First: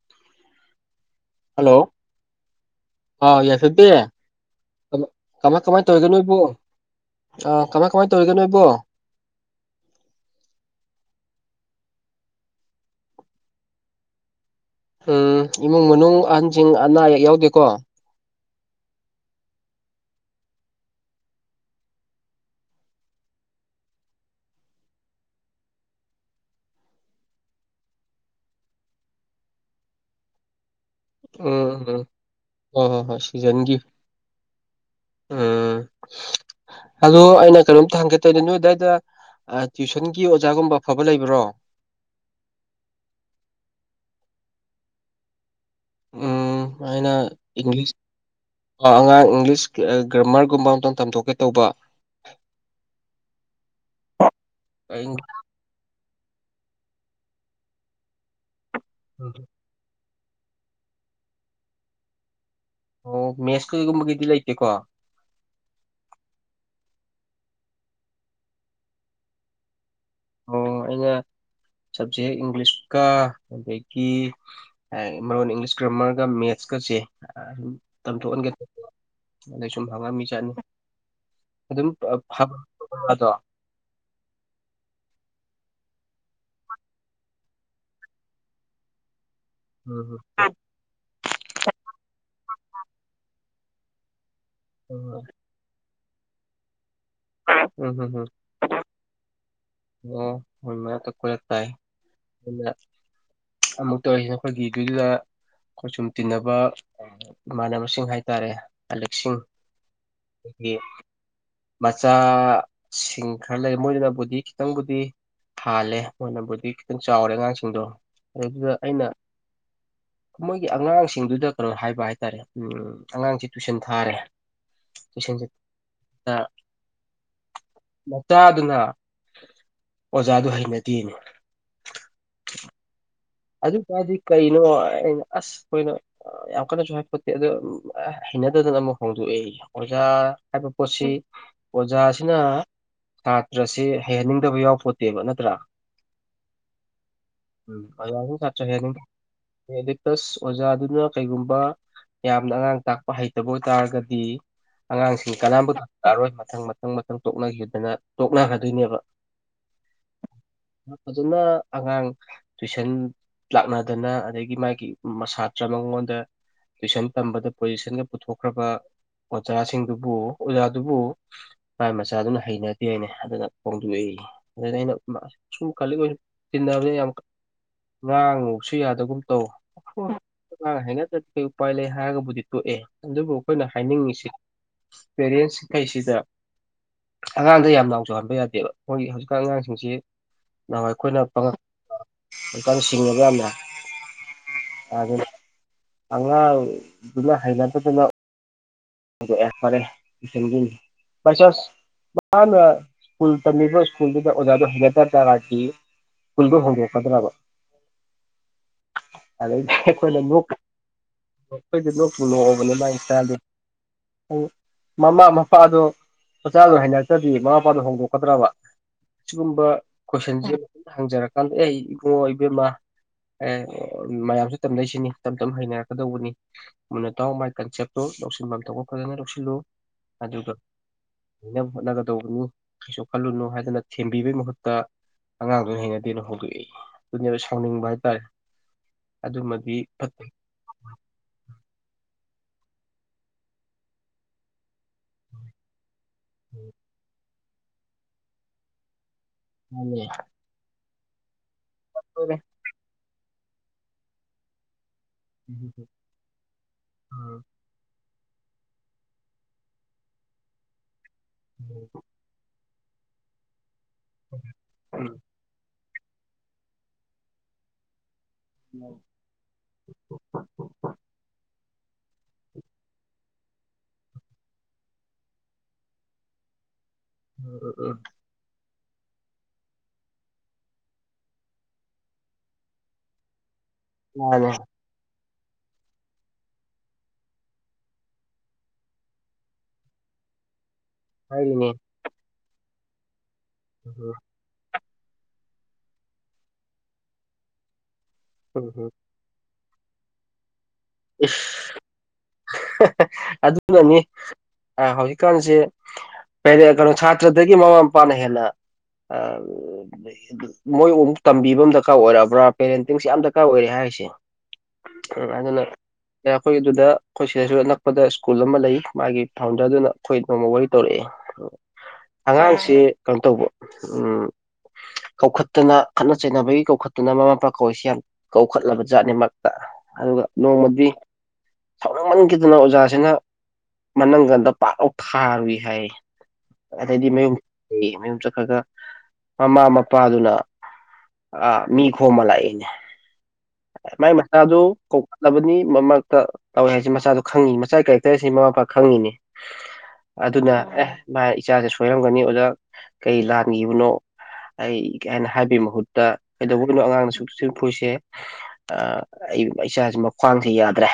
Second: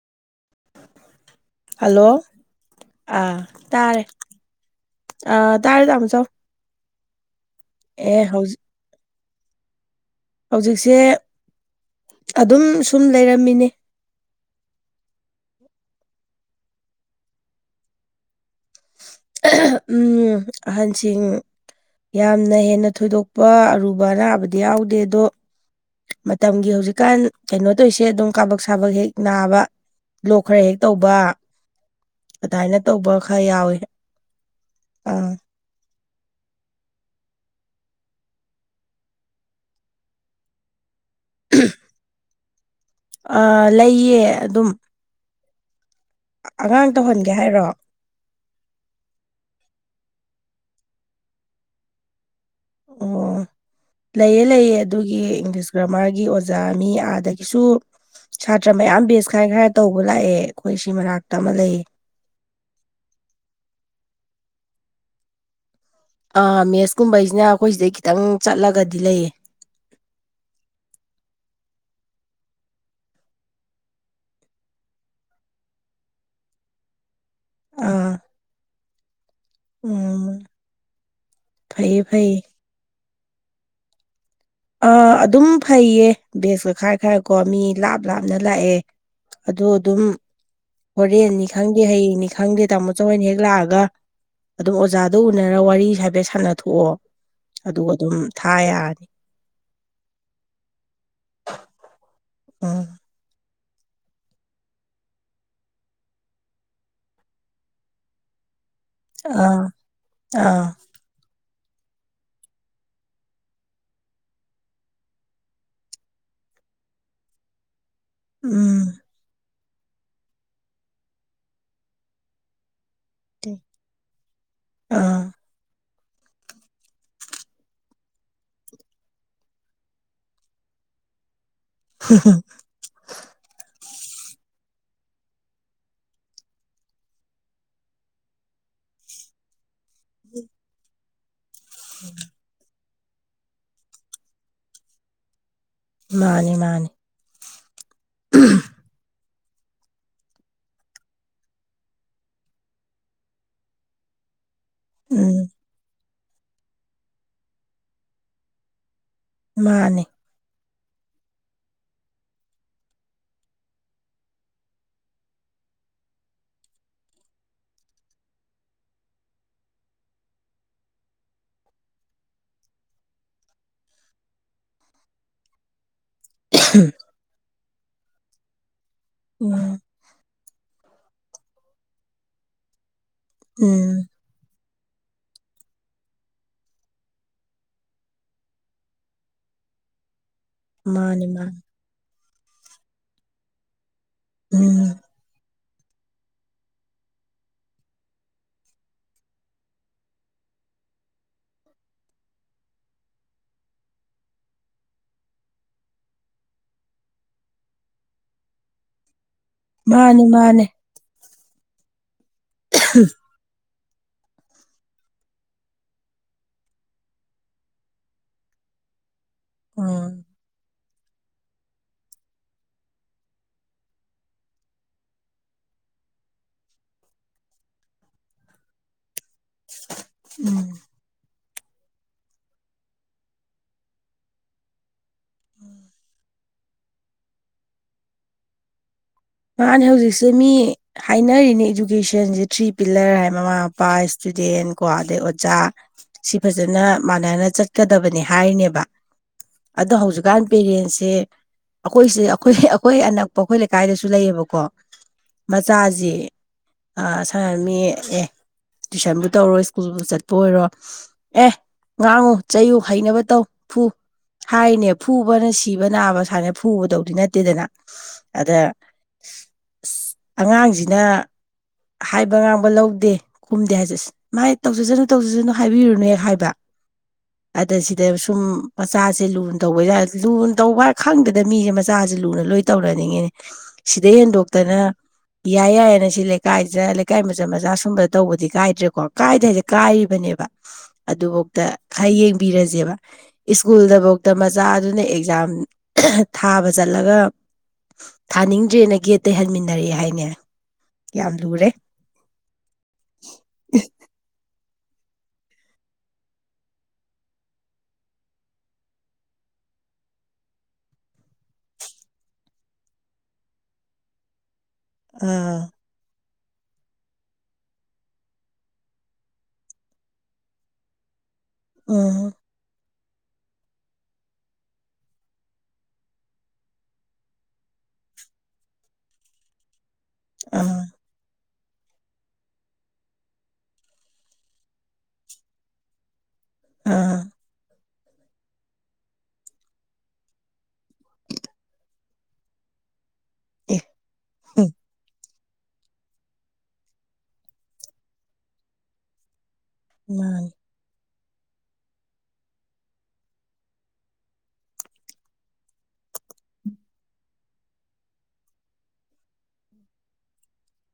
[inaudible] hello ꯑꯥ ꯑ ꯌꯥꯏꯐꯕꯤ ꯇꯥꯔꯦ ꯀꯃ- ꯑ ꯇꯥꯔꯦ ꯆꯝ ꯆꯣ ꯑ ꯀꯃꯥꯏ ꯀꯃꯥꯏꯅ ꯇꯧꯔꯤꯒꯦꯅꯣ ꯏꯕꯣ ꯍꯧꯖꯤꯛꯁꯦ ꯑꯗꯨꯝ ꯁꯨꯝ ꯂꯩꯔꯝꯃꯤꯅꯤ ꯎꯝ ꯏꯃꯨꯡ ꯃꯅꯨꯡ ꯑꯍꯟꯁꯤꯡ ꯑꯅꯥ ꯑꯌꯦꯛ ꯌꯥꯎꯗꯦꯀꯣ ꯎꯝ ꯑꯍꯟꯁꯤꯡ ꯌꯥꯝꯅ ꯍꯦꯟꯅ ꯊꯣꯏꯗꯣꯛꯄ ꯑꯔꯨꯕ ꯑꯅꯥꯕꯗꯤ ꯌꯥꯎꯗꯦ ꯑꯗꯣ ꯃꯇꯝꯒꯤ ꯍꯧꯖꯤꯛꯀꯥꯟ ꯀꯩꯅꯣ ꯇꯧꯔꯤꯁꯦ ꯑꯗꯨꯝ ꯀꯥꯕꯛ ꯁꯥꯕꯛ ꯍꯦꯛ ꯅꯥꯕ ꯂꯣꯛ ꯈꯔ ꯍꯦꯛ ꯇꯧꯕ ꯎꯝ ꯎꯝ ꯑꯗꯨꯃꯥꯏꯅ ꯍꯣꯏ ꯍꯣꯏ ꯇꯧꯕ ꯍꯣꯏ ꯈꯔ ꯁꯤꯖꯟꯒꯤ ꯌꯥꯎꯏꯤ ꯑ ꯍꯂꯣ ꯑꯩꯅ ꯀꯩꯅꯣꯝꯇ ꯍꯪꯒꯦꯠꯇꯣꯏꯗ ꯅꯣꯏ ꯑꯗꯨꯗꯥꯏꯗ ꯇ꯭ꯋꯨꯁꯟꯒꯤ ꯑꯣꯖꯥꯒꯨꯝꯕ ꯐꯕ ꯂꯩꯕ꯭ꯔꯣ ꯑ ꯂꯩꯌꯦ ꯑꯗꯨꯝ ꯎꯝ ꯑꯉꯥꯡ ꯑꯩꯅ ꯇꯧꯍꯟꯒꯦ ꯍꯥꯏꯔꯣ ꯏꯪꯂꯤꯁ ꯑꯉꯥꯡ ꯏꯪꯂꯤꯁ ꯒ꯭ꯔꯃꯔꯒꯨꯝꯕ ꯑꯝꯇꯪ ꯇꯝꯊꯣꯛꯀꯦ ꯇꯧꯕ ꯑꯣ ꯂꯩꯌꯦꯦ ꯂꯩꯑꯦ ꯑꯩ ꯑꯗꯨꯒꯤ ꯏꯪꯂꯤꯁ ꯒ꯭ꯔꯥꯃꯥꯔꯒꯤ ꯑꯣꯖꯥ ꯑ ꯁꯥꯇ꯭ꯔ ꯃꯌꯥꯝ ꯕꯦꯁ ꯈ ꯈ ꯇꯧꯕ ꯂꯥꯛꯑꯦ ꯑꯩꯈꯣꯏ ꯁꯤ ꯃꯅꯥꯛꯇ ꯑꯃ ꯂꯩ ꯑꯣ ꯃꯦꯠꯁ ꯀꯩꯒꯨꯝꯕꯒꯤꯗꯤ ꯂꯩꯇꯦꯀꯣ ꯑꯥ ꯃꯦꯠꯁꯀꯨꯝꯕꯩꯁꯤꯅ ꯑꯩꯈꯣꯏ ꯁꯤꯗꯩ ꯈꯤꯇꯪ ꯆꯠꯂꯒꯗꯤ ꯂꯩꯌꯦ ꯑꯣ ꯑꯩꯅ ꯁꯕꯖꯦꯛ ꯏꯪꯂꯤꯁꯀ ꯑꯗꯒꯤ ꯃꯔꯣꯟ ꯏꯪꯂꯤꯁ ꯒ꯭ꯔꯥꯃꯔꯒ ꯃꯦꯠꯁ ꯀꯁꯦ ꯑꯗꯨ ꯑꯥ ꯇꯝꯊꯣꯛꯍꯟꯒꯦ ꯑꯗꯩ ꯁꯨꯝ ꯍꯪꯉꯝꯃꯤ ꯎꯝ ꯆꯠꯅꯨ ꯐꯩꯌꯦ ꯑꯗꯨꯝꯗꯣ ꯐꯩꯌꯦ ꯑꯥ ꯑꯗꯨꯝ ꯐꯩꯌꯦ ꯕꯦꯒꯇ ꯈꯔ ꯈꯔ ꯀꯣ ꯃꯤ ꯂꯥꯞ ꯂꯥꯞꯅ ꯂꯥꯛꯑꯦ ꯑꯗꯣ ꯑꯗꯨꯝ ꯎꯝ ꯍꯝ ꯍꯣꯔꯦꯟꯅꯤ ꯈꯪꯗꯦ ꯍꯌꯦꯡꯅꯤ ꯈꯪꯗꯦ ꯇꯥꯃꯣꯁꯨ ꯍꯣꯏꯅ ꯍꯦꯛ ꯂꯥꯛꯑꯒ ꯑꯗꯨꯝ ꯑꯣꯖꯥꯗ ꯎꯅꯔ ꯋꯥꯔꯤ ꯍꯥꯏꯐꯦꯠ ꯁꯥꯟꯅꯊꯣꯛꯑꯣ ꯑꯗꯨꯒ ꯎꯝ ꯎꯝ ꯑꯗꯨꯝ ꯎꯝ ꯊꯥ ꯌꯥꯔꯅꯤ ꯑꯣ ꯍꯣꯏꯃ ꯈꯨꯂ ꯇꯥꯏ ꯎꯝ ꯑꯃꯨꯛ ꯇꯧꯔꯤꯁꯦ ꯑꯩꯈꯣꯏꯒꯤꯗꯨꯗꯨꯗ ꯑꯩꯈꯣꯏ ꯁꯨꯝ ꯇꯤꯟꯅꯕ ꯏꯃꯥꯟꯅꯕꯁꯤꯡ ꯍꯥꯏ ꯇꯔꯦ ꯑꯂꯦꯛꯁꯤꯡ ꯑꯥ ꯑꯩꯗꯒꯤ ꯑꯥ ꯃꯆꯥꯁꯤꯡ ꯈꯔ ꯂꯩ ꯃꯣꯏꯗꯨꯅꯕꯨꯗꯤ ꯈꯤꯇꯪꯕꯨꯗꯤ ꯍꯥꯜꯂꯦ ꯃꯣꯏꯅꯕꯨꯗꯤ ꯈꯤꯇꯪ ꯆꯥꯎꯔꯦ ꯑꯉꯥꯡꯁꯤꯡꯗꯣ ꯑꯗꯨꯗꯨꯗ ꯎꯝ ꯑꯩꯅ ꯃꯣꯏꯒꯤ ꯑꯉꯥꯡꯁꯤꯡꯗꯨꯗ ꯀꯩꯅꯣ ꯍꯥꯏꯕ ꯍꯥꯏꯇꯥꯔꯦ ꯎꯝ ꯑꯉꯥꯡꯁꯦ ꯇꯨꯏꯁꯟ ꯊꯥꯔꯦ ꯑꯥ ꯇꯨꯏꯁꯟꯁꯤꯦ ꯃꯆꯥꯗꯨꯅ ꯑꯣꯖꯥꯗꯨ ꯍꯩꯅꯗꯦꯅꯤ [unintelligible] ꯑꯗꯨ ꯑꯣꯏ ꯇꯔꯗꯤ ꯀꯩꯅꯣ ꯑꯩꯅ ꯑꯁ ꯑꯩꯣꯏꯅ ꯌꯥꯝ ꯀꯟꯅꯁꯨ ꯍꯥꯏꯐꯣꯠꯇꯦ ꯑꯣ ꯅꯠꯇꯗꯅ ꯑꯃꯨꯛ ꯍꯣꯡꯗꯣꯛꯑꯏ ꯑꯣꯖꯥ ꯍꯥꯏꯕ ꯄꯣꯠꯁꯤ ꯑꯣꯖꯥꯁꯤꯅ ꯁꯥꯇ꯭ꯔꯁꯦ ꯍꯩꯍꯟꯅꯤꯡꯗꯕ ꯌꯥꯎꯄꯣꯠꯇꯦꯕ ꯅꯠꯇ꯭ꯔꯥ ꯃꯥꯅꯤ ꯃꯥꯅꯤ ꯎꯝ ꯑꯗꯨ ꯑ ꯆꯔꯆ ꯍꯔ ꯀꯗꯤ ꯄ꯭ꯂꯁ ꯑꯣꯖꯥꯗꯨꯅ ꯀꯩꯒꯨꯝꯕ ꯌꯥꯝꯅ ꯑꯉꯥꯡ ꯇꯥꯛꯄ ꯍꯩꯇꯕ ꯑꯣꯏꯇꯥꯥꯔꯒꯗꯤ ꯑꯉꯥꯡꯁꯤꯡ ꯎꯝ ꯀꯅꯥꯕꯨ ꯇꯥꯔꯣꯏ ꯃꯊꯪ ꯃꯊꯪ ꯃꯊꯪ ꯇꯣꯛꯅꯈꯤꯗꯅ ꯇꯣꯛꯅꯈꯗꯣꯏꯅꯦꯕ ꯃꯥꯅꯦ ꯑꯗꯨꯅ ꯑꯉꯥꯡ ꯇꯨꯏꯁꯟ ꯂꯥꯛꯅꯗꯅ ꯑꯗꯒꯤ ꯃꯥꯒꯤ ꯁꯥꯇ꯭ꯔ ꯃꯉꯣꯟꯗ ꯇꯨꯏꯁꯟ ꯇꯝꯕꯗ ꯄꯣꯖꯤꯁꯟꯒ ꯄꯨꯊꯣꯛꯈ꯭ꯔꯕ ꯑꯣꯖꯥꯁꯤꯡꯗꯨꯕꯨ ꯑꯣꯖꯥꯗꯨꯕꯨ ꯃꯥꯥꯏ ꯃꯆꯥꯗꯨꯅ ꯍꯩꯅꯗꯦꯅꯦ ꯑꯗꯨꯅ ꯐꯣꯡꯗꯣꯛꯏ ꯑꯗꯨ ꯑꯩꯅ ꯁꯨꯝ ꯈ ꯆꯤꯕꯅ ꯌꯥꯝ ꯉꯥꯡꯉꯨꯁꯨ ꯌꯥꯗꯒꯨꯝ ꯇꯧ ꯎꯝ ꯉꯥꯡ ꯍꯥꯏꯅ ꯀꯩ ꯎꯄꯥꯏ ꯂꯩ ꯍꯥꯏꯔꯒꯕꯨꯗꯤ ꯇꯣꯛꯑꯦ ꯑꯗꯨꯕꯨ ꯑꯩꯈꯣꯏꯅ ꯎꯝ ꯍꯥꯏꯅꯤꯡꯉꯁꯤ ꯄꯦꯔꯦꯟꯁꯈꯩꯁꯤꯗ ꯑꯉꯥꯡꯗ ꯌꯥꯝ ꯂꯥꯎꯖꯍꯟꯕ ꯌꯥꯗꯦꯕ ꯑꯩꯈꯣꯏꯒꯤ ꯍꯧꯖꯤꯛꯀꯥꯟ ꯑꯉꯥꯡꯁꯤꯡꯁꯤ ꯅꯍꯥꯟꯏ ꯑꯩꯈꯣꯏꯅ ꯃꯥꯅꯤ ꯃꯥꯅꯤ ꯄꯉꯛꯀ ꯁꯤꯡꯉꯒ ꯌꯥꯝꯅ ꯎꯝ ꯑꯗꯨꯅ ꯍꯩꯩꯅꯇ ꯑꯗꯨꯅꯣ ꯑꯣ ꯑꯦꯀꯄꯔꯦ ꯏꯟꯒ ꯄꯥꯏ ꯆꯥꯁ ꯃꯥꯅ ꯁ꯭ꯀꯨꯜ ꯇꯝꯃꯤꯕ ꯁ꯭ꯀꯨꯜꯗꯨꯗ ꯑꯣꯖꯥꯗꯨꯣ ꯍꯦꯟꯒ ꯇ ꯇꯔꯥꯈꯤ ꯍꯜꯒꯣ ꯍꯜꯒꯣ ꯐꯗ꯭ꯔꯕ ꯑꯗꯩꯗꯤ ꯃꯥꯅꯤ ꯑꯩꯈꯣꯏꯅꯣꯛ ꯃꯥꯅꯤ ꯑꯩꯈꯣꯏꯗꯤ ꯂꯣꯛꯄꯨ ꯂꯣꯛꯑꯕꯅꯦ ꯃꯥꯒꯤ ꯏꯟꯗꯤ ꯃꯃꯥ ꯃꯄꯥꯗꯣ ꯃꯆꯥꯗꯨꯣ ꯍꯩꯅꯔꯛꯇ꯭ꯔꯗꯤ ꯃꯃꯥ ꯃꯄꯥꯗꯨ ꯍꯣꯡꯗꯣꯛꯀꯗ꯭ꯔꯕ ꯁꯤꯒꯨꯝꯕ ꯎꯝ ꯀꯣꯏꯁꯟꯁꯤ ꯍꯪꯖꯔꯀꯥꯟꯗ ꯑꯩ ꯏꯕꯨꯡꯉ ꯏꯕꯦꯝꯃ ꯑꯦ ꯃꯌꯥꯝꯁꯨ ꯇꯝꯅꯣꯏꯁꯤꯅꯤ ꯇꯞ ꯇꯞꯅ ꯍꯩꯅꯔꯛꯀꯗꯧꯕꯅꯤ ꯃꯅꯇꯥꯎ ꯃꯥꯏ ꯀꯟꯁꯦꯞꯇꯣ ꯂꯧꯁꯤꯟꯐꯝ ꯊꯣꯛꯄ ꯐꯖꯅ ꯂꯧꯁꯤꯜꯂꯨ ꯑꯗꯨꯒ ꯎꯝ ꯂꯩꯅꯕ ꯍꯣꯠꯅꯒꯗꯧꯕꯅꯤ ꯀꯩꯁꯨ ꯈꯜꯂꯨꯅꯨ ꯍꯥꯏꯗꯅ ꯊꯦꯝꯕꯤꯕꯩ ꯃꯍꯨꯠꯇ ꯑꯉꯥꯡꯗꯨ ꯍꯩꯅꯗꯦꯅ ꯍꯣꯡꯗꯣꯛꯏ ꯑꯗꯨꯅꯦꯕ ꯁꯥꯎꯅꯤꯡꯕ ꯍꯥꯏꯇꯥꯔꯦ ꯑꯗꯨꯃꯗꯤ ꯃꯥꯅꯦ ꯐꯠꯇꯦ ꯍꯧꯖꯤꯛꯁꯦ ꯃꯤ ꯍꯥꯏꯅꯔꯤꯅꯦ ꯏꯗꯨꯀꯦꯁꯟꯁꯤ ꯊ꯭ꯔꯤ ꯄꯤꯜꯂꯔ ꯍꯥꯏ ꯃꯃꯥ ꯃꯄꯥ ꯏꯁꯇꯨꯗꯦꯟ ꯀꯣ ꯑꯗꯩ ꯑꯣꯖꯥ ꯁꯤ ꯐꯖꯅ ꯃꯥꯟꯅꯅ ꯆꯠꯀꯗꯕꯅꯤ ꯍꯥꯏꯔꯤꯅꯦꯕ ꯑꯗꯣ ꯃꯥꯅꯦ ꯍꯧꯖꯤꯛꯀꯥꯟ ꯄꯦꯔꯦꯟꯁꯦ ꯑꯩꯈꯣꯏꯁꯦ ꯂꯣꯏꯔꯦ ꯑꯩꯈꯣꯏ ꯑꯩꯈꯣꯏ ꯑꯅꯛꯄ ꯑꯩꯈꯣꯏ ꯂꯩꯀꯥꯏꯗꯁꯨ ꯁꯨ ꯂꯩꯌꯦꯕꯀꯣ ꯎꯝ ꯃꯆꯥꯁꯤ ꯁ ꯃꯤ ꯑꯦ ꯇꯨꯏꯁꯟꯕꯨ ꯇꯧꯔꯣ ꯁ꯭ꯀꯨꯜꯕꯨ ꯆꯠꯄ ꯑꯣꯏꯔꯣ ꯑꯦ ꯉꯥꯡꯉꯨ ꯆꯩꯌꯨ ꯐꯩꯅꯕ ꯇꯧ ꯐꯨ ꯍꯥꯏꯅꯦ ꯎꯝ ꯐꯨꯕꯅ ꯁꯤ ꯁꯤꯕ ꯅꯥꯕ ꯁꯨꯃꯥꯏꯅ ꯐꯨꯕꯗꯧꯗꯤ ꯅꯠꯇꯦꯗꯅ ꯑꯗ ꯑꯉꯥꯡꯖꯤꯅ ꯍꯥꯏꯕ ꯉꯥꯡꯕ ꯂꯧꯗꯦ ꯈꯨꯝꯗꯦ ꯍꯥꯏꯖ ꯃꯥꯥꯏ ꯇꯧꯖꯖꯅꯨ ꯇꯧꯖꯖꯅꯨ ꯍꯥꯏꯕꯤꯔꯨꯅꯨ ꯍꯦꯛ ꯍꯥꯏꯕ ꯎꯝ ꯑꯗ ꯎꯝ ꯁꯤꯗ ꯁꯨꯝ ꯃꯆꯥꯁꯦ ꯂꯨꯅ ꯇꯧꯕ ꯂꯨꯅ ꯇꯧꯕ ꯍꯥꯏ ꯈꯪꯗꯗ ꯃꯤꯖꯦ ꯃꯆꯥꯖꯦ ꯂꯨꯅ ꯂꯣꯏ ꯇꯧꯅꯅꯤꯡꯉꯤꯅꯤ ꯁꯤꯗꯩ ꯃꯥꯅꯦ ꯍꯦꯟꯗꯣꯛꯇꯅ ꯌꯥꯏ ꯌꯥꯏꯅ ꯁꯤ ꯂꯩꯀꯥꯏꯗ ꯂꯩꯀꯥꯏ ꯃꯆꯟ ꯃꯆꯥ ꯁꯨꯝꯕꯗ ꯇꯧꯕꯗꯤ ꯀꯥꯏꯗ꯭ꯔꯦꯀꯣ ꯀꯥꯏꯗꯦ ꯍꯥꯏꯁꯦ ꯀꯥꯏꯔꯤꯕꯅꯦ ꯕ ꯑꯗꯨꯚꯧꯗ ꯍꯥꯏꯔꯤꯅꯦ ꯈꯔ ꯌꯦꯡꯕꯤꯔꯖꯦꯕ ꯎꯝ ꯢꯁꯀꯨꯜꯗꯚꯧꯗ ꯃꯆꯥꯗꯨꯅ ꯑꯦꯛꯖꯥꯝ ꯊꯥꯕ ꯆꯠꯂꯒ ꯎꯝ ꯎꯝ ꯊꯥꯅꯤꯡꯗ꯭ꯔꯦꯅ ꯒꯦꯠ ꯍꯟꯃꯤꯟꯅ ꯅꯔꯛꯑꯦ ꯍꯥꯏꯅꯦ ꯌꯥꯝ ꯏꯁ ꯂꯨꯔꯦ ꯑꯗꯨꯅꯅꯤ ꯍꯧꯖꯤꯛꯀꯥꯟꯖꯦ ꯀꯩꯅꯣ ꯁꯥꯇ꯭ꯔꯗꯒꯤ ꯃꯃꯥ ꯃꯄꯥꯅ ꯍꯦꯟꯅ ꯃꯣꯏ ꯑꯃꯨꯛ ꯇꯝꯕꯤꯕ ꯑꯃ ꯗꯔꯀꯥꯔ ꯑꯣꯏꯔꯛꯑꯕ꯭ꯔꯥ ꯄꯦꯔꯦꯟꯇꯤꯡꯁꯦ ꯌꯥꯝ ꯗꯔꯀꯥꯔ ꯑꯣꯏꯔꯦ ꯍꯥꯏꯔꯤꯁꯦ ꯎꯝ ꯑꯥ ꯑꯗꯨꯅ ꯑꯩꯈꯣꯏ ꯑꯗꯨꯗ ꯑꯩꯈꯣꯏ ꯁꯤꯗꯁꯨ ꯑꯅꯛꯄꯗ ꯁ꯭ꯀꯨꯜ ꯑꯃ ꯂꯩ ꯃꯥꯒꯤ ꯐꯥꯎꯟꯗꯔꯗꯨꯅ ꯑꯩꯈꯣꯏ ꯅꯣꯡꯃ ꯋꯥꯔꯤ ꯇꯧꯔꯛ ꯑꯦ ꯎꯝ ꯑꯉꯥꯡꯁꯤ ꯀꯩꯅꯣ ꯇꯧꯕ ꯎꯝ ꯀꯧꯈꯠꯇꯅ ꯈꯠꯅ ꯆꯩꯅꯕꯒꯤ ꯀꯧꯈꯠꯇꯅ ꯃꯃꯥ ꯃꯄꯥ ꯀꯧꯏꯕꯁꯤ ꯌꯥꯝ ꯀꯧꯈꯠꯂꯕ ꯖꯥꯠꯅꯦ ꯃꯔꯛꯇ ꯑꯗꯨ ꯑꯥ ꯅꯣꯡꯃꯗꯤ ꯁꯥꯎꯅꯤꯡꯃꯟꯈꯤꯗꯅ ꯑꯣꯖꯥꯁꯤꯅ ꯃꯅꯒꯟꯗ ꯄꯥꯛꯂꯥꯎ ꯊꯥꯔꯨꯏ ꯍꯥꯏꯌꯦ ꯑꯗꯩꯗꯤ ꯑꯥ ꯃꯌꯨꯝꯂꯦꯌꯦ ꯃꯌꯨꯝ ꯆꯠꯈ꯭ꯔꯒ ꯃꯃꯥ ꯃꯄꯥꯗꯨꯅ ꯑ ꯃꯤ ꯈꯣꯝꯃ ꯂꯥꯛꯑꯦꯅꯦ ꯑꯦ ꯃꯥꯏ ꯎꯝ ꯃꯆꯥꯗꯨ ꯀꯧ ꯂꯕꯅꯤ ꯃꯃꯥꯛꯇ ꯇꯧꯋꯦ ꯍꯥꯏꯖꯦ ꯃꯆꯥꯗꯣ ꯈꯪꯉꯤꯅꯤ ꯃꯆꯥꯢ ꯀꯦꯔꯦꯛꯇꯔꯁꯤ ꯃꯃꯥ ꯃꯄꯥ ꯈꯪꯉꯤꯅꯤ ꯃꯥꯅꯤ ꯑꯗꯨꯅ ꯑꯦ ꯃꯥ ꯏꯆꯥꯁꯦ ꯁꯣꯏꯔꯝꯒꯅꯤ ꯑꯣꯖꯥ ꯀꯩ ꯂꯥꯟꯒꯤꯕꯅꯣ ꯑꯩ ꯅ ꯍꯥꯏꯕꯩ ꯃꯍꯨꯠꯇ ꯀꯩꯗꯧꯕꯩꯅꯣ ꯑꯉꯥꯡꯅꯗ ꯑꯁꯛ ꯊꯤꯅ ꯐꯨꯔꯤꯁꯦ ꯑꯩ ꯏꯆꯥꯁꯤ ꯃꯈ꯭ꯋꯥꯡꯖꯦ ꯌꯥꯗ꯭ꯔꯦ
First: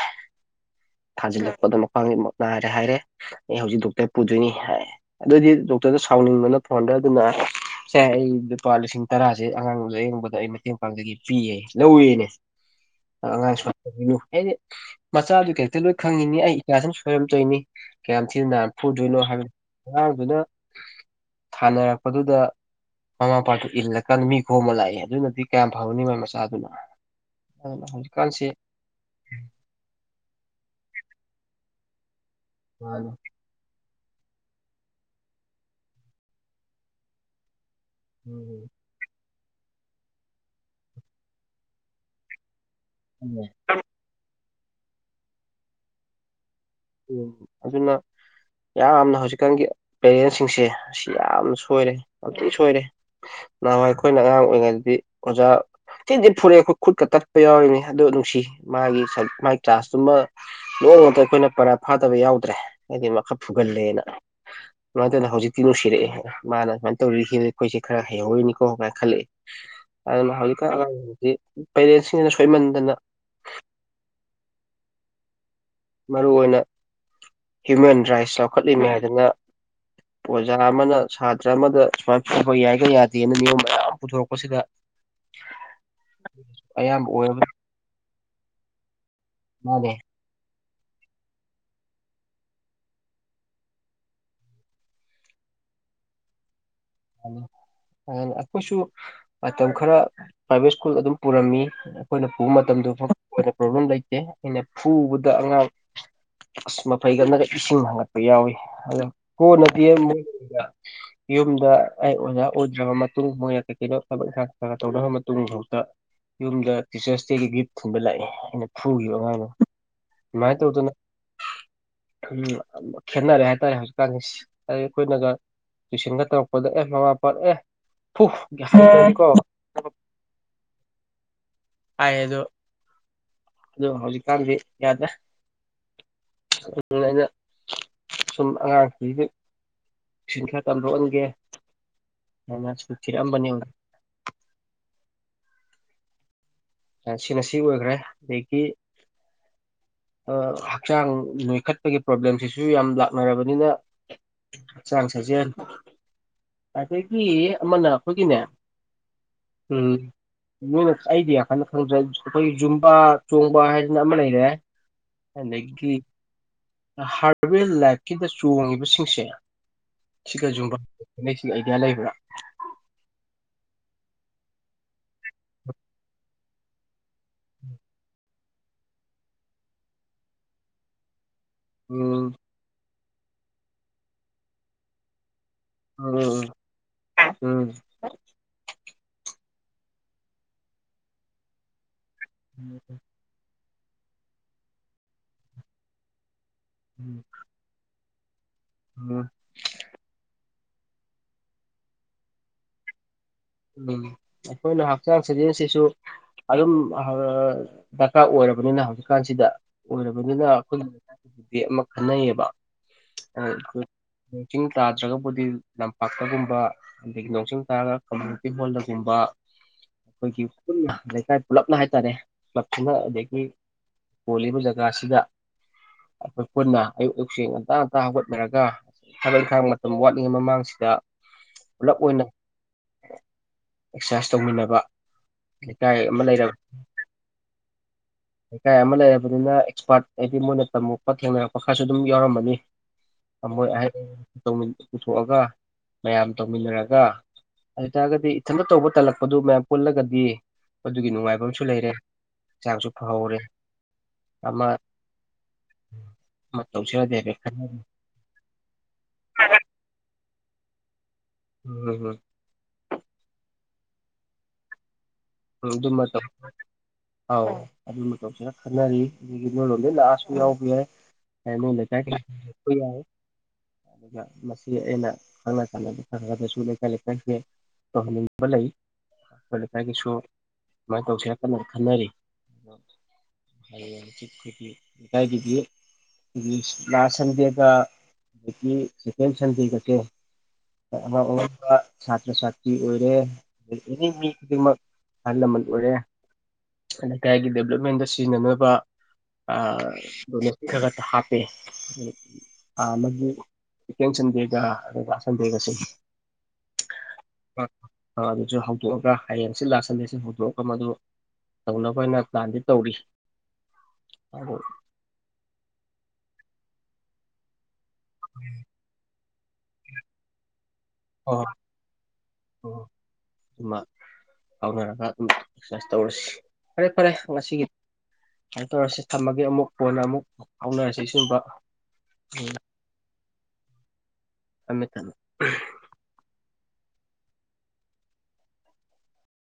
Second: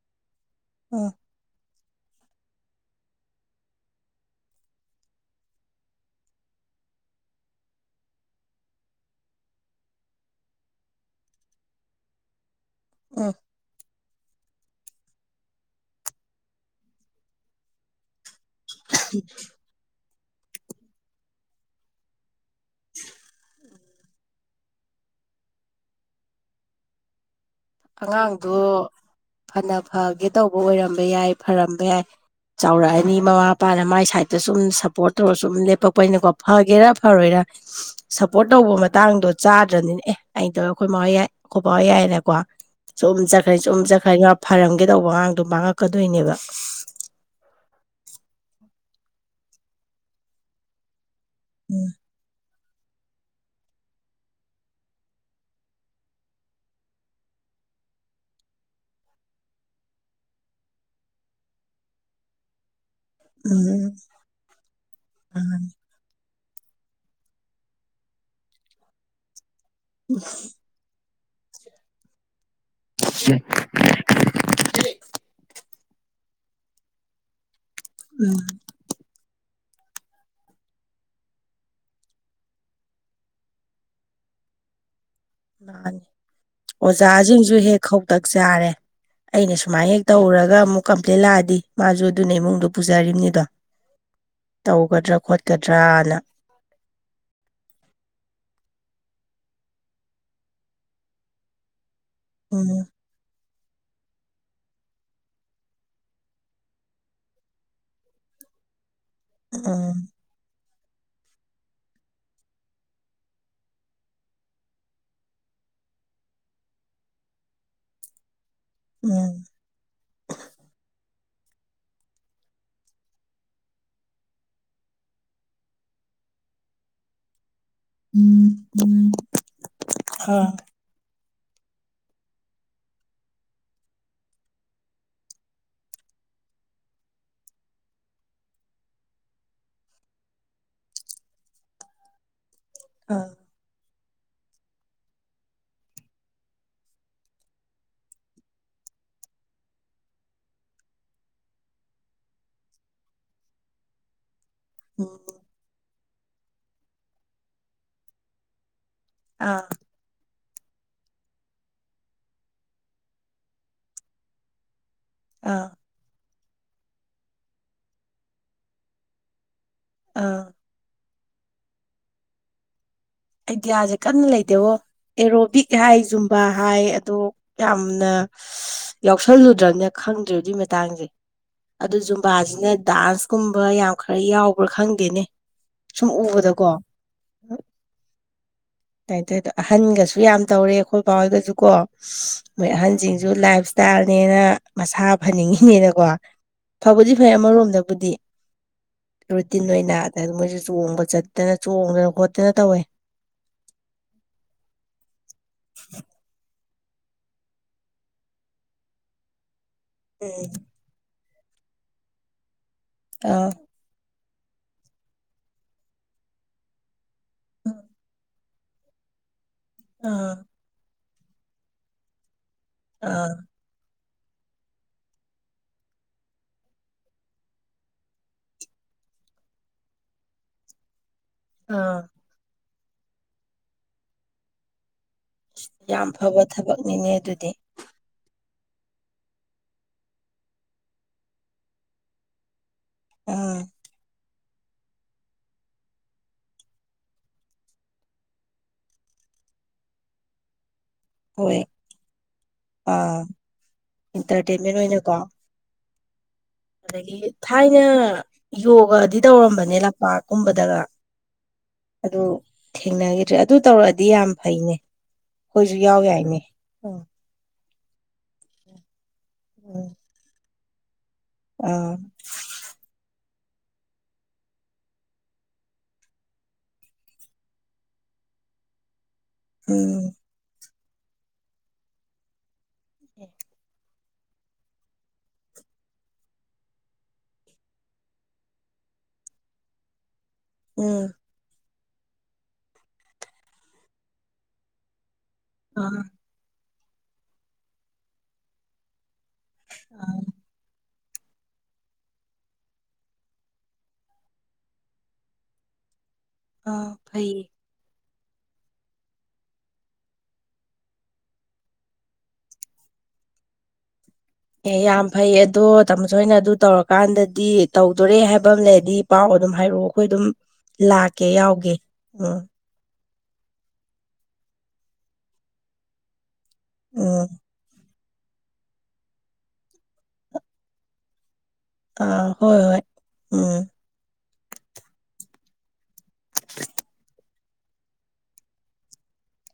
ꯎꯝ ꯊꯥꯖꯤꯜꯂꯛꯄꯗ ꯃ ꯈ꯭ꯋꯥꯡ ꯅꯤꯃꯛ ꯅꯥꯔꯦ ꯍꯥꯏꯔꯦ ꯑꯩ ꯍꯧꯖꯤꯛ ꯗꯣꯛꯇꯔ ꯄꯨꯗꯣꯏꯅꯤ ꯍꯥꯏ ꯑꯗꯨꯗꯤ ꯗꯣꯛꯇꯔꯗ ꯁꯥꯎꯅꯤꯡꯕꯅ ꯐꯣꯟꯗ ꯑꯗꯨꯅ ꯁꯦ ꯑꯩ ꯂꯨꯄꯥ ꯂꯤꯁꯤꯡ ꯇꯔꯥꯖꯦ ꯑꯉꯥꯡ ꯂꯥꯌꯦꯡꯕꯗ ꯑꯩ ꯃꯇꯦꯡ ꯄꯥꯡꯖꯒꯦ ꯄꯤꯌꯦ ꯂꯧꯋꯦꯅꯦ ꯎꯝ ꯑꯉꯥꯡ ꯁꯨꯃꯥꯏ ꯇꯧꯕꯤꯅꯨ ꯑꯩꯗꯤ ꯃꯆꯥꯗꯨ ꯀꯦꯔꯦꯛꯇꯔ ꯂꯣꯏ ꯈꯪꯉꯤꯅꯤ ꯑꯩ ꯏꯆꯥꯁꯤꯅ ꯁꯣꯏꯔꯝ ꯇꯧꯔꯤꯅꯤ ꯀꯌꯥꯝ ꯊꯤ ꯅ ꯅꯥꯥꯟ ꯐꯨꯗꯣꯏꯅꯣ ꯍꯥꯏꯕ ꯑꯉꯥꯡꯗꯨꯅ ꯊꯥꯅꯔꯛꯄꯗꯨꯗ ꯃꯃꯥ ꯃꯄꯥꯗꯨ ꯏꯜꯂꯀꯥꯟꯗ ꯃꯤ ꯈꯣꯝꯃ ꯂꯥꯛꯑꯦ ꯑꯗꯨꯅꯗꯤ ꯀꯌꯥꯝ ꯐꯥꯎꯅꯤ ꯃꯣꯏ ꯃꯆꯥꯗꯨꯅꯣ ꯑꯉꯥꯡꯗꯣ ꯐꯅ ꯐꯥꯒꯦ ꯇꯧꯕ ꯑꯣꯏꯔꯝꯕ ꯌꯥꯏ ꯐꯔꯝꯗꯕ ꯌꯥꯏ ꯃꯥꯅꯦ ꯆꯥꯎꯔꯛꯑꯅꯤ ꯃꯃꯥ ꯃꯄꯥꯅ ꯃꯥꯏ ꯁꯥꯏꯠꯇ ꯁꯨꯝ ꯁꯞꯄꯣꯔꯠ ꯇꯧꯔ ꯁꯨꯝ ꯂꯦꯞꯄꯛ ꯄꯅꯤꯅꯀꯣ ꯐꯒꯦꯔꯥ ꯐꯔꯣꯏꯔ ꯁꯞꯄꯣꯔꯠ ꯇꯧꯕ ꯃꯇꯥꯡꯗꯣ ꯆꯥꯗ꯭ꯔꯝꯅꯤꯅꯦ ꯑꯦ ꯑꯩꯗ ꯑꯩꯈꯣꯏ ꯌꯥꯏ ꯑꯩꯈꯣꯏ ꯕꯥ ꯍꯣꯢ ꯌꯥꯏꯅꯀꯣ ꯁꯨꯝ ꯆꯠꯈ꯭ꯔꯦ ꯁꯨꯝ ꯆꯠꯈ꯭ꯔꯦ ꯐꯔꯝꯒꯦ ꯇꯧꯕ ꯑꯉꯥꯡꯗꯣ ꯃꯥꯡꯉꯛꯀꯗꯣꯏꯅꯦꯕ ꯑꯗꯨꯅ ꯌꯥꯝꯅ ꯍꯧꯖꯤꯛꯀꯥꯟꯒꯤ ꯄꯦꯔꯦꯟꯁꯤꯡꯁꯦ ꯁꯤ ꯌꯥꯝꯅ ꯎꯝ ꯁꯣꯏꯔꯦ ꯁꯣꯏꯔꯦ ꯅꯍꯥꯟꯋꯥꯏ ꯑꯩꯈꯣꯏꯅ ꯑꯉꯥꯡ ꯑꯣꯏꯔꯤꯉꯩꯗꯤ ꯑꯣꯖꯥ ꯊꯤ ꯊꯤ ꯐꯨꯔꯛꯑꯦ ꯑꯩꯈꯣꯏ ꯈꯨꯠꯀ ꯇꯠꯄ ꯌꯥꯎꯔꯤꯅꯦ ꯑꯗꯨ ꯅꯨꯡꯁꯤ ꯃꯥꯒꯤ ꯃꯥꯒꯤ ꯀ꯭ꯂꯥꯁꯇꯨꯃ ꯅꯣꯡ ꯃꯇ ꯑꯩꯇꯣꯢꯅ ꯄꯔꯥ ꯐꯥꯗꯕ ꯌꯥꯎꯗ꯭ꯔꯦ ꯍꯥꯏꯗꯤ ꯃꯥ ꯈꯔ ꯎꯝ ꯐꯨꯒꯜꯂꯦꯅ ꯑꯗꯨꯃꯥꯏꯅ ꯇꯧꯅ ꯍꯧꯖꯤꯛꯇꯤ ꯃꯥꯅꯤ ꯅꯨꯡꯁꯤꯔꯛꯑꯦ ꯃꯥꯅ ꯁꯨꯃꯥꯏꯅ ꯇꯧꯕꯤꯒꯤꯕꯗꯩ ꯑꯩꯈꯣꯏꯁꯦ ꯈꯔ ꯍꯩꯍꯧꯔꯤꯅꯤꯀꯣꯥ ꯀꯥꯢꯅ ꯈꯜꯂꯛꯑꯦ ꯑꯗꯨꯅ ꯍꯧꯖꯤꯛꯀꯥꯟ ꯑꯉꯥꯡꯁꯤ ꯁꯤꯗꯤ ꯄꯦꯔꯦꯟꯁꯤꯡꯁꯤꯅ ꯁꯣꯏꯃꯟ [unintelligible] ꯃꯔꯨ ꯑꯣꯏꯅ ꯍ꯭ꯌꯨꯃꯦꯟ ꯔꯥꯏꯠꯁ ꯎꯝ ꯆꯥꯎꯈꯠꯂꯤꯝꯅꯦ ꯍꯥꯏꯗꯅ ꯑꯣꯖꯥ ꯑꯃꯅ ꯁꯥꯇ꯭ꯔ ꯑꯃꯗ ꯁꯨꯃꯥꯏꯅ ꯐꯕ ꯌꯥꯏꯒ ꯌꯥꯗꯦꯅ ꯅꯤꯌꯣꯝ ꯃꯌꯥꯝ ꯑꯃ ꯄꯨꯊꯣꯔꯛꯄꯁꯤꯗ ꯃꯥꯅꯤ ꯑꯌꯥꯝꯕ ꯑꯣꯏꯔꯕ ꯑꯣꯖꯥꯁꯤꯡꯁꯨ ꯍꯦꯛ ꯈꯧꯇꯛ ꯆꯥꯔꯦ ꯑꯩꯅ ꯁꯨꯃꯥꯏꯅ ꯃꯥꯅꯦ ꯍꯦꯛ ꯇꯧꯔꯒ ꯑꯃꯨꯛ ꯀꯝꯄ꯭ꯂꯦꯟ ꯂꯥꯛꯑꯗꯤ ꯃꯥꯁꯨ ꯑꯗꯨꯅ ꯏꯃꯨꯡꯗ ꯄꯨꯖꯔꯤꯕꯅꯤꯗꯣ ꯇꯧꯒꯗ꯭ꯔꯥ ꯈꯣꯠꯀꯗ꯭ꯔꯅ [inaudible] ꯑꯗꯨꯅ ꯑꯩꯈꯣꯏꯁꯨ ꯃꯇꯝ ꯈꯔ ꯄ꯭ꯔꯥꯏꯚꯦꯠ ꯁ꯭ꯀꯨꯜ ꯑꯗꯨꯝ ꯄꯨꯔꯝꯃꯤ ꯑꯩꯈꯣꯏꯅ ꯄꯨꯕ ꯎꯝ ꯃꯇꯝꯗ ꯄ꯭ꯔꯣꯕ꯭ꯂꯦꯝ ꯂꯩꯇꯦ ꯑꯩꯅ ꯄꯨꯕꯗ ꯑꯉꯥꯡ ꯑꯁ ꯃꯈꯩꯒ ꯑꯃꯅꯒ ꯏꯁꯤꯡ ꯍꯥꯡꯒꯠꯄ ꯌꯥꯎꯋꯤ ꯑꯣ ꯀꯣꯟꯅꯗꯤꯦ ꯎꯝ ꯃꯣꯏꯗ ꯌꯨꯝꯗ ꯑꯩ ꯑꯣꯖꯥ ꯑꯣꯏꯗ꯭ꯔꯕ ꯃꯇꯨꯡ ꯃꯣꯏꯅ ꯀꯩ ꯀꯩꯅꯣ ꯊꯕꯛ ꯏꯥꯡ ꯇꯧꯔꯕ ꯃꯇꯨꯡꯐꯥꯎꯗ ꯌꯨꯝꯗ ꯇꯤꯆꯔꯁ ꯗꯦꯒꯤ ꯒꯤꯐ ꯊꯨꯕ ꯂꯥꯛꯏꯦ ꯑꯩꯅ ꯐꯨꯈꯤꯕ ꯑꯉꯥꯡꯗ ꯑꯗꯨꯃꯥꯏꯅ ꯇꯧꯗꯅ [inaudible] ꯎ ꯈꯦꯠꯅꯔꯦ ꯍꯥꯏꯇꯥꯔꯦ ꯍꯧꯖꯤꯛꯀꯥꯟꯒꯤ ꯑꯩꯈꯣꯏꯅꯒ ꯇꯨꯋꯏꯁꯟꯒ ꯇꯧꯔ ꯗ ꯑꯦ ꯃꯃ ꯑꯦ ꯐ ꯎꯝ ꯎꯝ ꯀ ꯑꯥ ꯍꯥꯏ ꯑꯗꯣ ꯑ ꯍꯧꯖꯤꯛꯀꯥꯟꯗꯤ ꯌꯥꯗ꯭ꯔ ꯩꯅ ꯁꯨꯝ ꯁꯤꯡ ꯈꯔ ꯀꯥꯝꯗꯣꯛꯑꯟꯒꯦ ꯑꯗꯨꯅ ꯁꯨ ꯑꯥ ꯊꯤꯔꯛꯑꯝꯕꯅꯤ ꯁꯤꯅ ꯁꯤ ꯑꯣꯏꯈ꯭ꯔꯦ ꯑꯗꯒꯤ ꯍꯛꯆꯥꯡ ꯅꯣꯏꯈꯠꯄꯒꯤ ꯄ꯭ꯔꯣꯕ꯭ꯂꯦꯝꯁꯤꯁꯨ ꯌꯥꯝ ꯂꯥꯛꯅꯔꯕꯅꯤꯅ ꯍꯛꯆꯥꯡ ꯎꯝ ꯁꯥꯏꯖꯅꯤ ꯑꯗꯒꯤ ꯑꯃꯅ ꯑꯩꯈꯣꯏꯒꯤꯅꯦ ꯑꯥ ꯎꯝ ꯃꯣꯏꯅ ꯍꯥꯏꯗꯤꯌꯥ ꯍꯥꯏꯅ ꯈꯪꯗ꯭ꯔꯦ ꯑꯩꯈꯣꯏ ꯌꯨꯝꯕꯥ ꯆꯣꯡꯕ ꯍꯥꯏꯗꯅ ꯑꯃ ꯂꯩꯔꯦ ꯑꯥ ꯑꯗꯒꯤ ꯍꯥꯔꯕꯦꯜ ꯂꯥꯏꯐꯀꯤꯗ ꯆꯣꯡꯉꯤꯕꯁꯤꯡꯁꯦ ꯑꯥ ꯁꯤꯒ ꯌꯨꯝꯕ ꯍꯦꯛꯁꯤ ꯑꯥꯏꯗꯤꯌꯥ ꯂꯩꯕ꯭ꯔꯥ ꯑꯥꯏꯗꯤꯌꯥꯁꯦ ꯀꯟꯅ ꯂꯩꯗꯦꯕ ꯑꯦꯔꯣꯕꯤꯛ ꯍꯥꯏ ꯌꯖꯨꯝꯕꯥ ꯍꯥꯏ ꯑꯗꯣ ꯌꯥꯝꯅ ꯌꯥꯎꯁꯜꯂꯨꯗ꯭ꯔꯕꯅ ꯈꯪꯗ꯭ꯔꯦꯏ ꯃꯇꯥꯡꯁꯦ ꯑꯗꯨ ꯎꯝ ꯖꯨꯝꯕꯥꯁꯤꯅ ꯗꯥꯟꯁꯀꯨꯝꯕ ꯌꯥꯝ ꯈꯔ ꯌꯥꯎꯕ꯭ꯔꯥ ꯈꯪꯗꯦꯅꯦ ꯁꯨꯝ ꯎꯝ ꯎꯕꯗꯀꯣ ꯎꯝ ꯇꯥꯏ ꯇꯣ ꯑꯍꯟꯒꯁꯨ ꯌꯥꯝ ꯇꯧꯔꯦ ꯑꯩꯈꯣꯏ ꯕꯥꯥꯎ ꯍꯣꯏꯒꯁꯨ ꯀꯣ ꯃꯣꯏ ꯑꯍꯟꯁꯤꯡꯁꯨ ꯂꯥꯏꯐ ꯏꯁꯇꯥꯏꯜꯅꯦꯅ ꯃꯁꯥ ꯐꯅꯤꯡꯉꯤꯅꯦꯅꯀꯣ ꯐꯕꯨꯗꯤ ꯐꯩ ꯑꯃꯔꯣꯝꯗꯕꯨꯗꯤ ꯎꯝ ꯔꯨꯇꯤꯟ ꯑꯣꯏꯅ ꯑꯗ ꯃꯣꯏꯁꯨ ꯆꯣꯡꯕ ꯆꯠꯇꯅ ꯆꯣꯡꯗꯅ ꯈꯣꯠꯇꯅ ꯇꯧꯋꯦ ꯎꯝ ꯑꯩꯈꯣꯏꯅ ꯍꯛꯆꯥꯡ ꯁꯥꯖꯦꯟꯁꯤꯁꯨ ꯑꯗꯨꯝ ꯗꯔꯀꯥꯔ ꯑꯣꯏꯔꯕꯅꯤꯅ ꯍꯧꯖꯤꯛꯀꯥꯟꯁꯤꯗ ꯑꯣꯏꯔꯕꯅꯤꯅ ꯎꯝ ꯑꯩꯈꯣꯏꯒꯤ ꯗꯤ ꯑꯃ ꯈꯟꯅꯩꯌꯦꯕ ꯑꯥ ꯅꯣꯡ ꯆꯤꯡ ꯇꯥꯗ꯭ꯔꯒꯕꯨꯗꯤ ꯂꯝꯄꯥꯛꯇꯒꯨꯝꯕ ꯑꯗꯒꯤ ꯅꯣꯡ ꯆꯤꯡ ꯇꯥꯔꯒ ꯅꯨꯄꯤ ꯍꯣꯜꯗꯒꯨꯝꯕ ꯑꯥ ꯑꯩꯈꯣꯏꯒꯤ ꯄꯨꯟꯅ ꯂꯩꯀꯥꯏ ꯄꯨꯂꯞꯅ ꯍꯥꯏꯇꯥꯔꯦ ꯄꯛꯇꯨꯅ ꯑꯥ ꯑꯗꯒꯤ ꯀꯣꯜꯂꯤꯕ ꯖꯒꯥꯁꯤꯗ ꯑꯩꯈꯣꯏ ꯄꯨꯟꯅ ꯑꯌꯨꯛ ꯑꯌꯨꯛꯁꯤ ꯉꯟꯇꯥ ꯉꯟꯇꯥ ꯍꯧꯒꯠꯅꯔꯒ ꯊꯕꯛ ꯏꯪꯈꯥꯡ ꯃꯇꯝ ꯋꯥꯠꯂꯤꯉꯩ ꯃꯃꯥꯡꯁꯤꯗ ꯄꯨꯂꯞ ꯑꯥ ꯑꯣꯏꯅ ꯑꯦꯛꯁꯔꯁꯥꯏꯁ ꯇꯧꯃꯤꯟꯅꯕ ꯂꯩꯀꯥꯏ ꯌꯥꯝ ꯑꯃ ꯐꯕ ꯂꯩꯔꯕ ꯊꯕꯛꯅꯤꯅꯦ ꯑꯗꯨꯗꯤ ꯂꯩꯀꯥꯏ ꯑꯃ ꯂꯩꯔꯕꯅꯤꯅ ꯑꯦꯛꯁꯄꯥꯔꯠ ꯍꯥꯏꯗꯤ ꯃꯣꯏꯅ ꯇꯝꯃꯛꯄ ꯊꯦꯡꯅꯔꯛꯄ ꯈꯔꯁꯨ ꯑꯗꯨꯝ ꯌꯥꯎꯔꯝꯃꯅꯤ ꯑꯥ ꯑꯃꯣꯏ ꯑꯍ ꯄꯨꯊꯣꯛꯑꯒ ꯃꯌꯥꯝ ꯇꯧꯃꯤꯟꯅꯔꯒ ꯑꯗꯨ ꯑꯣꯏꯇꯥꯔꯒꯗꯤ ꯏꯊꯟꯇ ꯇꯧꯕ ꯇꯜꯂꯛꯄꯗꯨ ꯃꯌꯥꯝ ꯄꯨꯜꯂꯒꯗꯤ ꯑꯗꯨꯒꯤ ꯅꯨꯡꯉꯥꯏꯕ ꯍꯣꯏ ꯑꯃꯁꯨ ꯂꯩꯔꯦ ꯆꯥꯡꯁꯨ ꯐꯍꯧꯔꯦ ꯑꯃ ꯑꯦꯟꯇꯔꯇꯦꯟꯃꯦꯟ ꯑꯣꯏꯅꯀꯣ ꯑꯃ ꯇꯧꯁꯤꯔꯗꯤ ꯑꯗꯒꯤ ꯍꯥꯏꯐꯦꯠ ꯈꯟ ꯊꯥꯏꯅ ꯌꯣꯒꯗꯤ ꯇꯧꯔꯝꯕꯅꯦ ꯂꯝꯄꯥꯛꯀꯨꯝꯕꯗꯒ ꯎꯝ ꯑꯗꯨ ꯊꯦꯡꯅꯈꯤꯗ꯭ꯔꯦ ꯑꯗꯨ ꯇꯧꯔꯛꯑꯗꯤ ꯌꯥꯝ ꯐꯩꯅꯦ ꯎꯝ ꯑꯩꯈꯣꯏꯁꯨ ꯌꯥꯎ ꯑꯗꯨꯃ ꯇ ꯌꯥꯏꯅꯦ ꯎꯝ ꯑ ꯑꯗꯨꯒꯤ ꯃꯇꯧꯁꯤꯔ ꯈꯟꯅꯔꯤ ꯑꯗꯒꯤ ꯅꯣꯏ ꯎꯝ ꯂꯣꯟꯗꯩ ꯂꯥꯛꯑꯁꯨ ꯌꯥꯎꯕ ꯌꯥꯏ ꯍ ꯅꯅꯦ ꯑꯥ ꯀ ꯌꯥ ꯑꯗꯨꯒ ꯃꯁꯤ ꯑꯩꯅ ꯈꯪꯅ ꯁꯥꯟꯅꯕ ꯈꯔꯗꯁꯨ ꯂꯩꯀꯥꯏ ꯂꯩꯀꯥꯏꯈꯤ ꯑꯝꯕ ꯂꯩ ꯑꯩꯈꯣꯏ ꯂꯩꯀꯥꯏꯒꯤꯁꯨ ꯎꯝ ꯁꯃꯥꯏꯅ ꯇꯧꯁꯤ ꯈꯟꯅꯔꯤ ꯎ ꯊ ꯐꯗꯤ ꯥꯏꯒꯤ ꯂꯥꯁ ꯁꯟꯗꯦ ꯁ ꯁꯟꯗꯦ ꯑꯉꯥꯡ ꯎꯝ ꯑꯉꯥꯡꯕ ꯁꯥꯇ꯭ꯔ ꯁꯥꯇ꯭ꯔꯤ ꯑꯣꯏꯔꯦ ꯑꯦꯅꯤ ꯃꯤ ꯈꯨꯗꯤꯡꯃꯛ ꯑꯍꯜ ꯂꯃꯟ ꯑꯣꯏꯔꯦ ꯑꯥ ꯂꯩꯀꯥꯏꯒꯤ ꯗꯦꯕꯂꯞꯃꯦꯟꯗ ꯁꯤꯖꯤꯟꯅꯅꯕ ꯑ ꯑꯥ ꯗꯣꯅꯦꯁꯟ [inaudible] ꯍꯥꯞꯄꯦ ꯑ ꯃꯗꯨ ꯁꯦꯀꯦꯟ ꯁꯟꯗꯦꯒ ꯑꯗꯨꯒ ꯁꯟꯗꯦꯒꯁꯦ ꯑꯥ ꯐꯩꯌꯦ ꯑꯗꯨꯁꯨ ꯍꯧꯗꯣꯛꯑꯒ ꯍꯌꯦꯡꯁꯤ ꯂꯥꯁ ꯁꯟꯗꯦꯁꯦ ꯍꯧꯗꯣꯛꯑꯒ ꯃꯗꯨ ꯇꯧꯅꯕ ꯑꯩꯅ ꯄ꯭ꯂꯥꯟꯗꯤ ꯇꯧꯔꯤ ꯑꯗꯨ ꯑꯦ ꯌꯥꯝ ꯐꯩ ꯑꯗꯣ ꯇꯥꯃꯣꯆꯧ ꯍꯣꯏꯅ ꯑꯗꯨ ꯇꯧꯔꯀꯥꯟꯗꯗꯤ ꯇꯧꯗꯣꯔꯦ ꯍꯥꯏꯕ ꯑꯃ ꯂꯩꯔꯗꯤ ꯄꯥꯎ ꯑꯗꯨꯝ ꯍꯥꯏꯔꯛꯑꯣ ꯑꯩꯈꯣꯏ ꯑꯗꯨꯝ ꯂꯥꯛꯀꯦ ꯌꯥꯎꯒꯦ ꯎꯝ ꯑꯃ ꯍꯧꯎꯅꯔꯒ ꯑꯗꯨꯝ ꯑꯦꯛꯁ꯭ꯔꯁꯥꯏꯁ ꯇꯧꯔꯁꯤ ꯐꯔꯦ ꯐꯔꯦ ꯎꯝ ꯉꯁꯤꯒꯤ ꯁꯨꯃꯥꯏꯅ ꯇꯧꯔꯁꯤ ꯊꯝꯃꯒꯦ ꯑꯃꯨꯛ ꯀꯣꯟꯅ ꯑꯃꯨꯛ ꯐꯥꯎꯅꯔꯁꯤ ꯁꯤꯒꯨꯝꯕ ꯑ ꯎꯝ ꯍꯣꯏ ꯍꯣꯏ ꯎꯝ ꯊꯝꯃꯦ ꯊꯝꯃꯦ [inaudible]